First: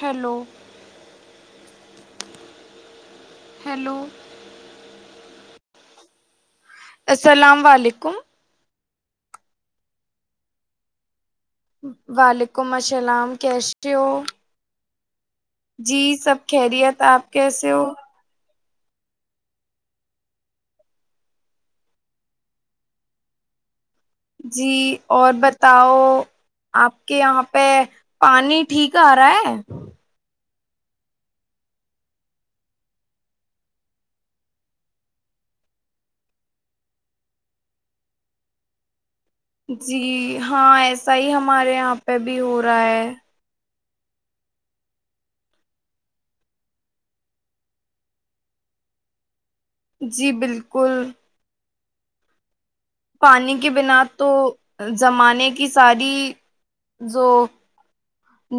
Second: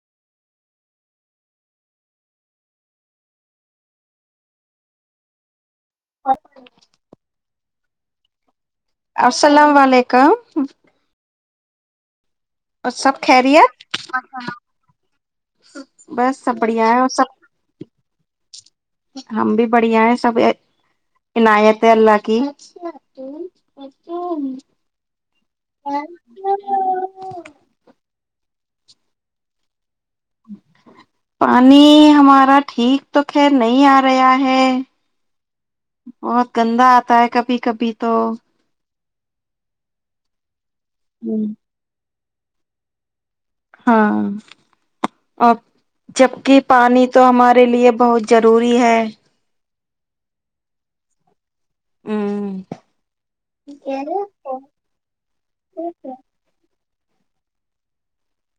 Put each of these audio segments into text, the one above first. hello hello اورچ [unintelligible] السلام علیکم السلام علیکم والالک حلکم اور سب السلام کیس خیریت ہو جی بس سب بڑھیا ہے خیریت اور آپ سب کیسے ہو ہم بھی بڑھیا ہیں سب عنایت ہے اللہ کی جی اور بتا بتاؤ آپ کے یہاں پہ پانی [unintelligible] ٹھیک آ رہا ہے پانی ہمارا ٹھیک تو خیر نہیں آ رہا ہے بہت گندا آتا ہے کبھی کبھی تو جی ہاں ایسا ہی ہمارے یہاں پہ بھی ہو رہا ہے ہاں ا جبک پانی تو ہمارے لیے بہت ضروری ہے جی بالکل ہوں پانی کی بنا تو زمانے کی ساری جو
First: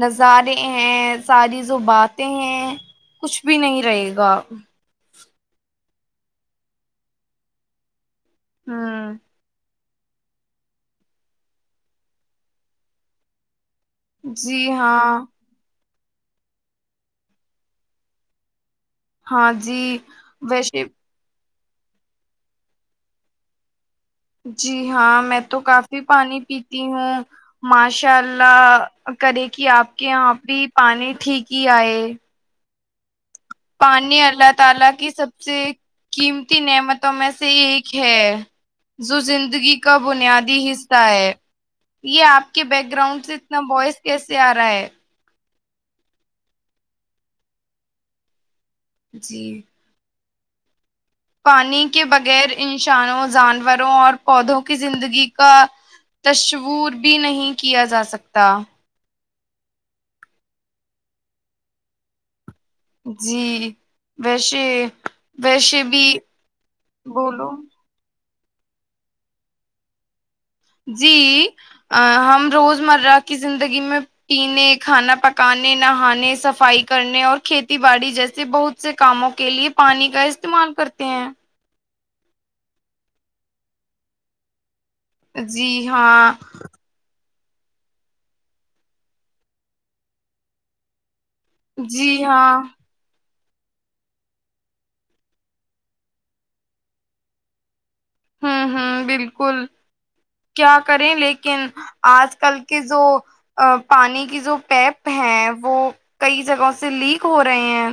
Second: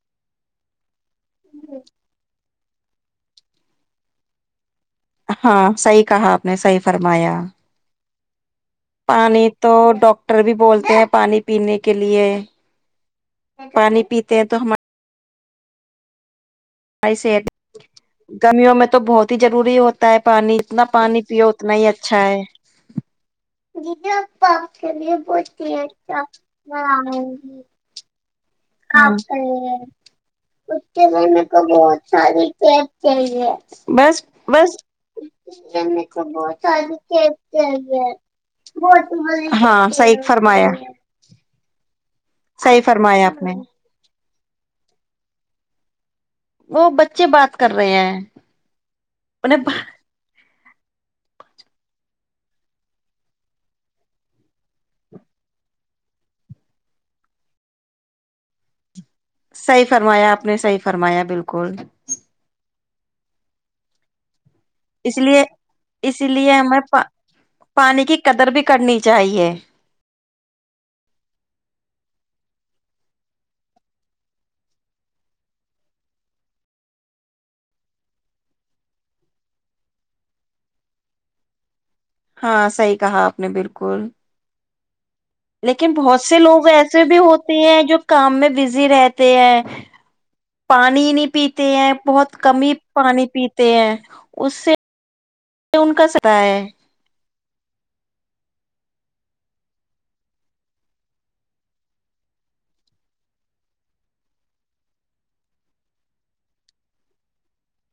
نظارے ہیں ساری جو باتیں ہیں کچھ بھی نہیں رہے گا ہاں صحیح کہا آپ نے صحیح فرمایا ہوں پانی تو ڈاکٹر بھی بولتے ہیں پانی پینے کے لیے پانی پیتے ہیں تو جی ہم ہاں ہم میوں میں تو بہت ہی ہاں ضروری جی ہوتا ہے پانی ویسے اتنا پانی پیو اتنا ہی اچھا ہے دیدی آپ جی پاپ کے لیے ہاں میں تو بولتی ہیں کافی کیا پانی پیتی ہوں بناؤں گی ماشاء اللہ لہ آپ کے کرے کہ لیے آپ کے یہاں بھی اس پانی ٹھیک ہی آئے جاہی [unintelligible] پانی اللہ تعالی کی سب سے میرے کو بہت قیمتی ساری نعمتوں میں سے ٹیپ ایک چاہیے ہے بہت جو بڑی زندگی ہاں کا صحیح بنیادی فرمایا حصہ ہے یہ آپ کے صحیح بیک فرمایا گراؤنڈ سے آپ نے اتنا بوائس کیس [unintelligible] سیارہ ہے [unintelligible] وہ بچے بات کر رہے ہیں جی انہیں پانی کے بغیر انسانوں جانوروں اور پودوں کی زندگی کا تصور بھی نہیں کیا جاسکتا صحی فرمایا آپ نے صحی فرمایا بالکل جی ویش اس لیے اسی لیے ہمیں پ بولو پانی کی قدر بھی کرنی چاہیے جی ہم روزمرہ کی زندگی میں پینے کھانا پکانے نہانے صفائی کرنے اور کھیتی باڑی جیسے بہت سے کاموں کے لیے پانی کا استعمال کرتے ہیں ہاں صحی کہا آپ نے بالکل جی لیکن بہت ہاں سے لوگ ایسے بھی ہوتے ہیں جو کام میں بزی رہتے ہیں پانی نہیں پیتے ہیں جی بہت ہاں کم ہی پانی پیتے تے ہیں اس [unintelligible] سے ان کا سرا ہوں ہوں بالکل کیا کریں لیکن آج کل کے جو پانی کی جو پیپ ہیں وہ کئی جگہوں سے لیک ہو رہے ہیں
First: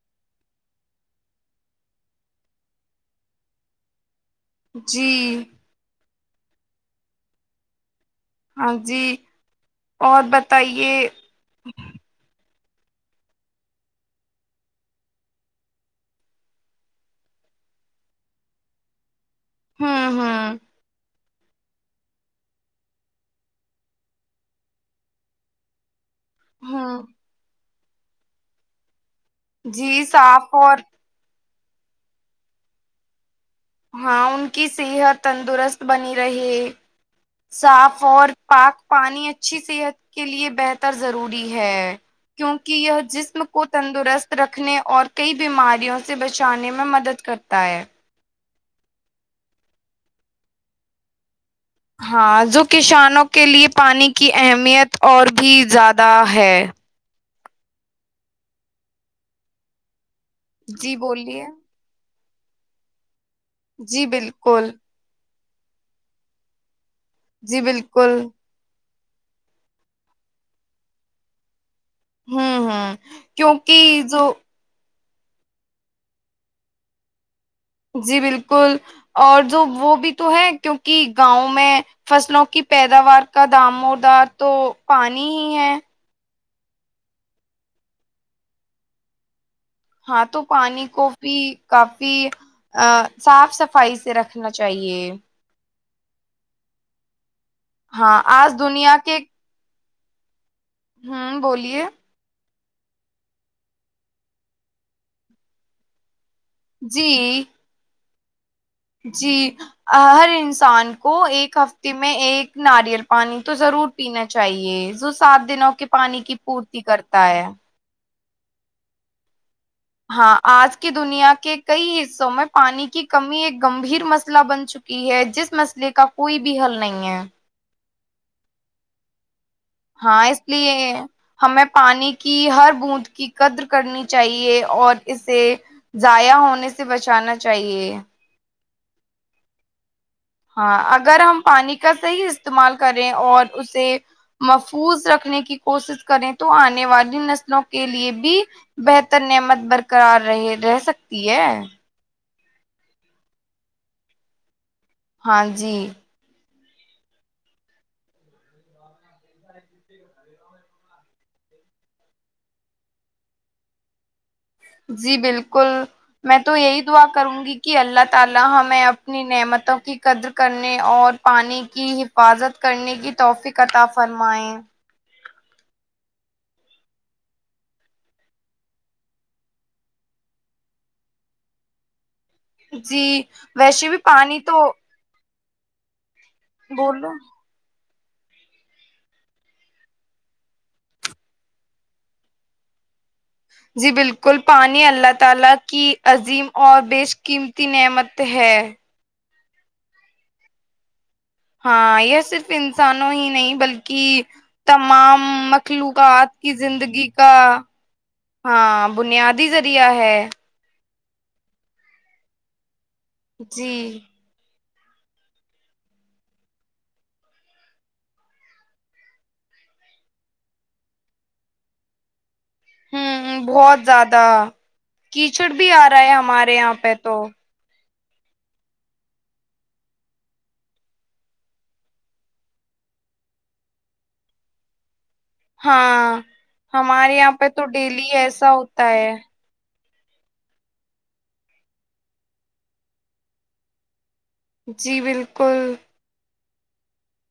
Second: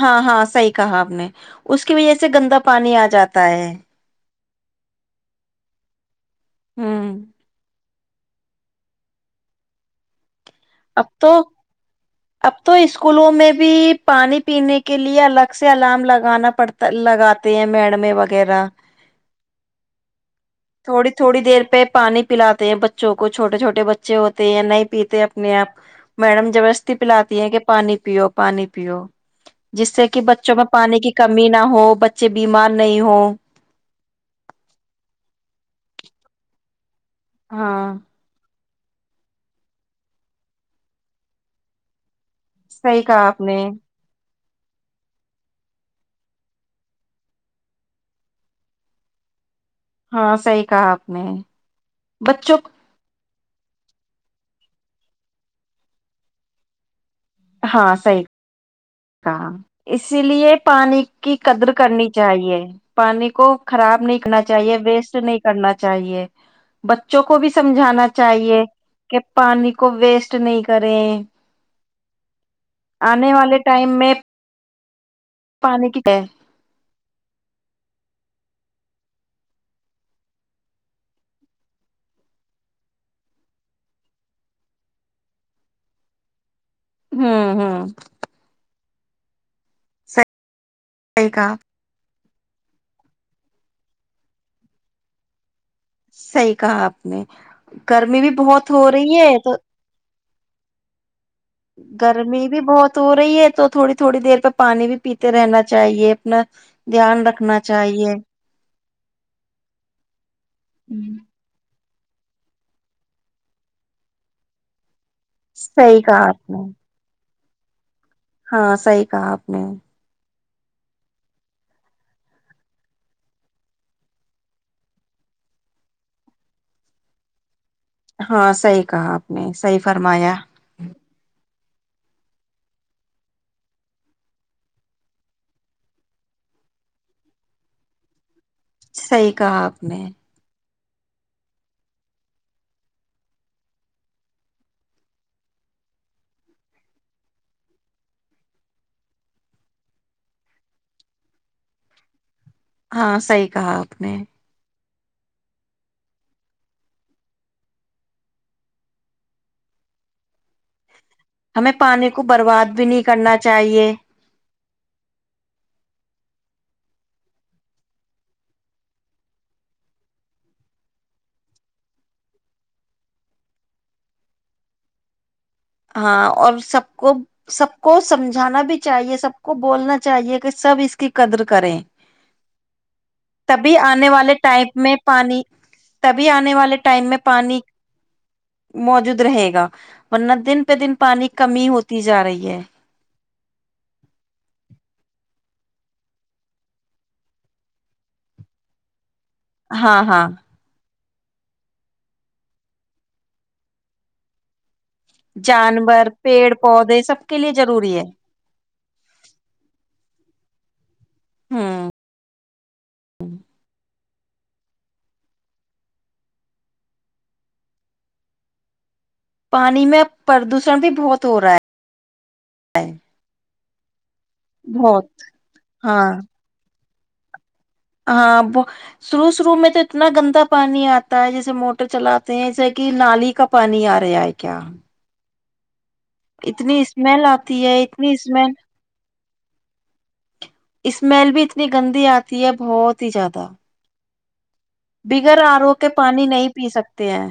ہاں ہاں صحیح کہا آپ نے اس کی وجہ سے گندا پانی آ جاتا ہے جی ہوں ہاں جی اور ب اب تو [unintelligible] اب تو اسکولوں میں بھی پانی پینے کے لیے الگ سے الارم لگانا پڑتا لگاتے ہیں میڈمیں وغیرہ [unintelligible] ہاں ہاں تھوڑی تھوڑی دیر پہ پانی پلاتے ہیں بچوں کو چھوٹے چھوٹے بچے ہوتے ہیں نہیں پیتے نیاپ [unintelligible] میڈم جبرستی ہوں پلاتی ہے کہ پانی پیو پانی پیو جس جی سے کہ صاف بچوں میں اور پانی کی کمی نہ ہو بچے بیمار نہیں ہو ہاں ان کی صحت تندرست بنی رہی ہاں صاف اور پاک پانی اچھی صحت کے لیے بہتر ضروری ہے کیونکہ یہ صحیح کہا آپ جسم نے کو تندرست رکھنے اور کئی بیماریوں سے بچانے میں مدد کرتا ہے ہاں صحی کہا آپ نے ہاں بچوں جو کسانوں کے لئے پانی کی اہمیت اور بھی زیادہ ہے ہاں صحی اسی لیے جی پانی کی بولیے قدر کرنی چاہے پانی کو خراب جی نہیں کرنا بالکل چاہیے ویسٹ نہیں کرنا چاہیے بچوں کو بھی جی سمجھانا بالکل چاہیے کہ پانی کو ویسٹ نہیں کریں ہوں ہوں آنے والے کیونکہ ٹائم میں جو پانی کی کیا ہے جی بالکل اور جو وہ بھی تو ہے کیونکہ گاؤں میں فصلوں کی پیداوار کا دام موردار تو پانی ہی ہے ہوں ہوں ہاں تو پانی کو صحیح بھیی کہا کافی ا صاف صفائی سے رکھنا چاہیے صحیح کہا آپ نے گرمی ہاں بھی آج بہت ہو دنیا رہی کے ہے تو ہوں بولیے گرمی بھی بہت ہو رہی ہے تو تھوڑی تھوڑی دیر پہ پانی بھی پیتے رہنا چاہیے اپنا دھیان جی رکھنا چاہیے جی ہر سان کو ایک ہفتے تمہ ایک ناریل پانی تو ضرور پینا چاہیے جو سات دنوں کے صحیح پانی کہا کی آپ نے پورتی کرتا ہے ہاں صحیح کہا آپ نے ہاں آج کی دنیا کے کئی حصوں میں پانی کی کمی ایک گمبھیر مسئلہ بن چکی ہے جس مسئلے کا کوئی بھی حل نہیں ہے ہاں صحیح کہا آپ نے صحیح ہاں فرمایا اس لیے ہمیں پانی کی ہر بوند کی قدر کرنی چاہیے اور اسے ضائع ہونے سے بچانا چاہیے صحیح کہا آپ نے ہاں اگر ہم پانی کا صحیح استعمال کریں اور اسے محفوظ رکھنے کی کوشش کریں تو آنے والی نسلوں کے لیے بھی بہتر نعمت برقرار رہ رہ سکتی ہے ہاں صحیح کہا آپ نے ہاں جی ہمیں پانی کو برباد بھی نہیں کرنا چاہیے [inaudible] ہاں اور سب کو سب کو سمجھانا بھی چاہیے سب کو بولنا چاہیے کہ سب اس کی قدر کریں جی تبھی ویسے بھی آنے والے پانی تو ٹائم میں پانی تبھی آنے والے ٹائم بولو میں پانی موجوود رہے گا پت دن پہ دن پانی کمی ہوتی جا رہی ہے جی بالکل پانی اللہ تعالی کی عظیم اور بیش قیمتی نعمت ہے ہاں ہاں ہاں یہ صرف انسانوں ہی نہیں بلکہ تمام جانور مخلوقات کی پیڑ پودے زندگی سب کا کے لیے ضروری ہے ہاں بنیادی ذریعہ ہے ہاں جی پانی میں پردوشن بھی بہت ہو رہا ہے ہوں بہت زیاد بہت کیچڑ بھی آ رہا ہاں ہے ہمارے یہاں پہ تو ہاں شروع شروع میں تو اتنا گندا پانی آتا ہے جیسے موٹر چلاتے ہیں جیسے کہ نالی کا پانی آ رہا ہے کیا ہاں اتنی ہمارے اسمیل یہاں پہ تو آتی ہے ڈیلی اتنی ایسا اسمیل ہوتا ہے اسمیل بھی اتنی گندی آتی ہے بہت ہی زیادہ جی بگر آرو بالکل کے پانی نہیں پی سکتے ہیں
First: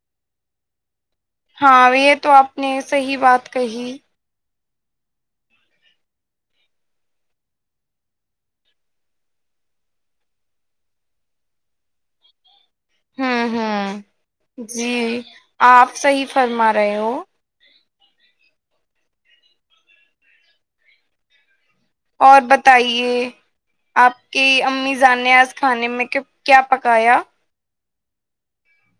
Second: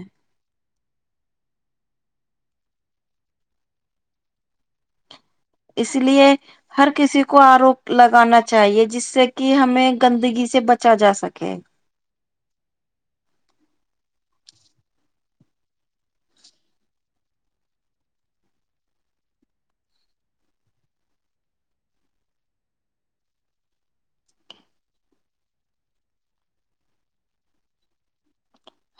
ہاں یہ تو آپ نے صحیح بات کہی اس لیے ہر کسی کو آروپ لگانا چاہیے جس سے کہ ہمیں گندگی سے بچا جا سکے ہوں ہوں جی آپ صحیح فرما رہے ہو اور بتائیے آپ کی امیزان نے آج کھانے میں کیا پکایا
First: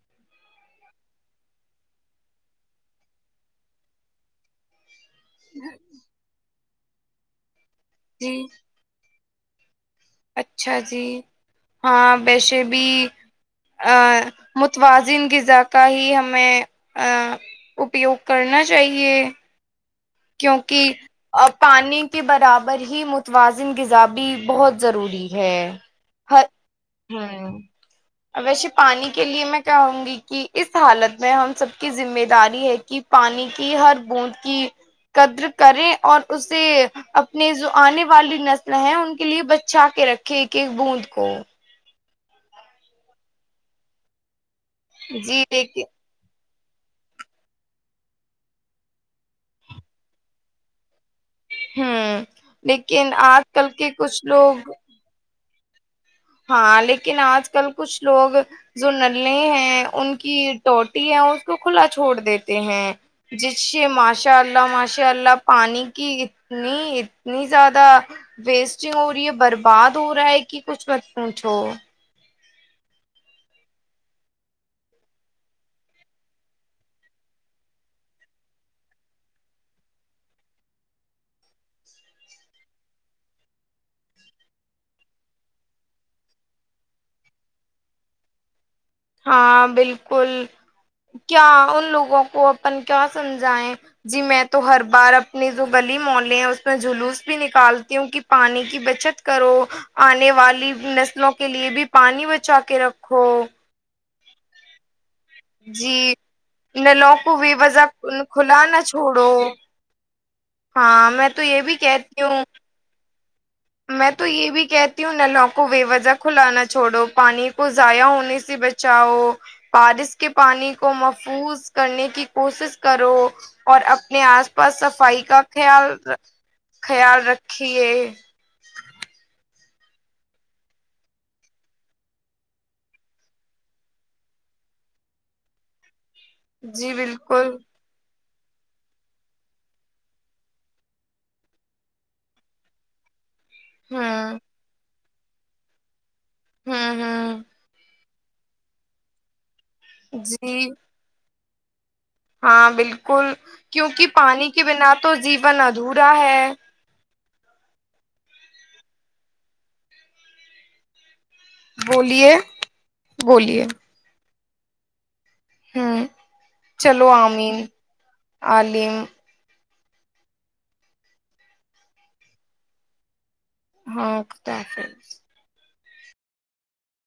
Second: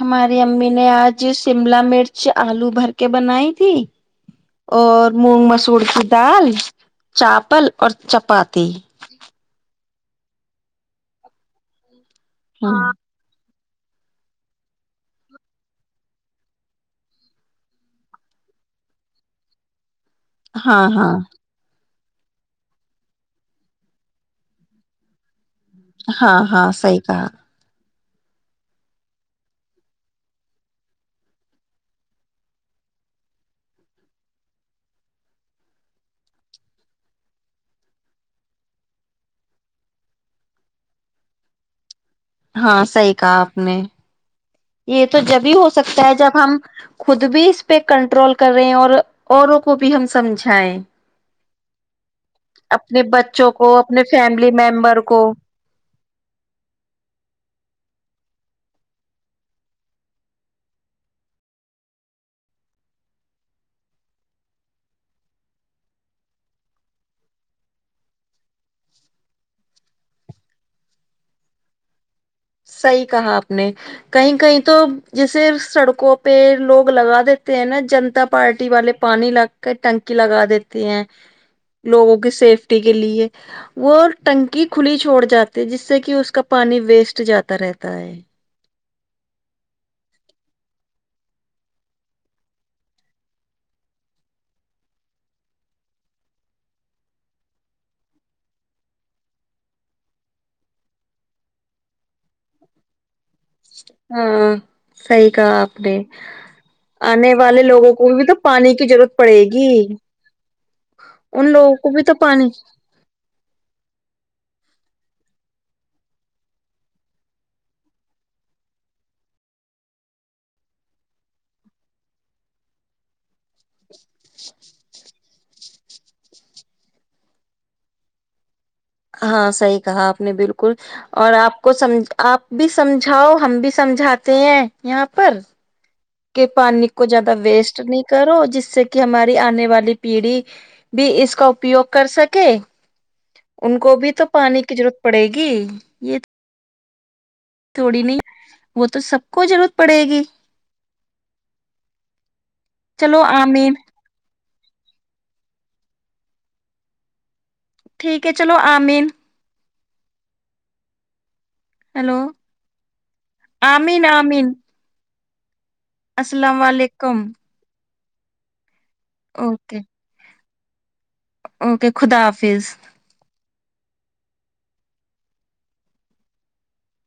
ہماری امی نے آج شملہ مرچ آلو بھر کے بنائی تھی اور مونگ مسور کی دال چاپل اور جی چپاتاتی اچھا جی ہاں ویسے ہ بھی متوازن غذا کا ہی ہمیں اپیوگ کرنا چاہیے کیونکہ ہاں ہاں ا پانی کے برابر ہی متوازن غذا بھی بہت ضروری ہے ہاں ہر ہاں صحی کہا ہوں ویسے پانی کے لیے میں کہوں گی کہ اس حالت میں ہم سب کی ذمہ داری ہے کہ پانی کی ہر بوند کی قدر کریں اور اسے اپنے جو آنے والی نسل ہے ان کے لیے بچا کے رکھے ایک ایک بوند کو ہاں صحی کہا آپ نے یہ تو جی جبھی ہو لیکن سکتا ہے جب ہم خود بھی اس پہ کنٹرول کرے اور اوروں کو بھی ہم سمجھیں ہوں اپنے لیکن آج بچوں کل کو کے اپنے کچھ فیملی لوگ ممبر کو ہاں لیکن آج کل کچھ لوگ جو نلے ہیں ان کی ٹوٹی ہے اس کو کھلا چھوڑ دیتے ہیں جس سے ماشاء اللہ ماشاء اللہ پانی کی اتنی اتنی زیادہ ویسٹنگ ہو رہی ہے برباد ہو رہا ہے کہ کچھ پونچھو صحی کہا آپ نے کہیں کہیں تو جیسے سڑکوں پہ لوگ لگا دیتے ہیں نا جنتا پارٹی والے پانی لگ کے ٹنکی لگا دیتے ہیں لوگوں کی سیفٹی کے لیے وہ ٹنکی کھلی چھوڑ جاتی جس سے کہ اس کا پانی ویسٹ جاتا طرحت ہے ہاں بالکل کیا ان لوگوں کو اپن کیا سمجھائیں جی میں تو ہر بار اپنی جو گلی مولے ہیں اس میں جلوس بھی نکالتی ہوں کہ پانی کی بچت کرو آنے والی نسلوں کے لیے بھی پانی بچا کے رکھو ہاں صحی کہا آپ نے جی نلوں آنے کو بے والے وجہ لوگوں کو بھی تو کھلا پانی نہ کی ضرورت چھوڑو پڑے گی ہاں میں تو ان یہ بھی لوگوں کو تو کہتی ہوں پانی میں تو یہ بھی کہتی ہوں نلوں کو بے وجہ کھلانا چھوڑو پانی کو ضائع ہونے سے بچاؤ بارش کے پانی کو محفوظ کرنے کی کوشش کرو اور اپنے آس پاس صفائی کا خیال خیال رکھیے [inaudible] ہاں صحیح کہا آپ نے بالکل اور آپ بھی سمجھاؤ ہم بھی سمجھاتے ہیں یہاں پر کہ پانی جی کو جیادہ بالکل ویسٹ نہیں کرو جس سے کہ ہماری آنے والی پیڑھی بھی اس کا اپیوگ کر سکے ان کو بھی تو ہوں پانی کی ضرورت پڑے گی یہ ھمم ھمم تھوڑی نہیں وہ تو سب کو ضرور جی ہاں چلو بالکل آمین کیونکہ پانی پانی کے بنا تو جیون ادھورا ہے ٹھیک ہے چلو آمین ہیلو بولیے بولیے آمین آمین ہوں السلام چلو علیکم آمین عالم اوکے اوکے خدا حافظ ہاں خدا حافظ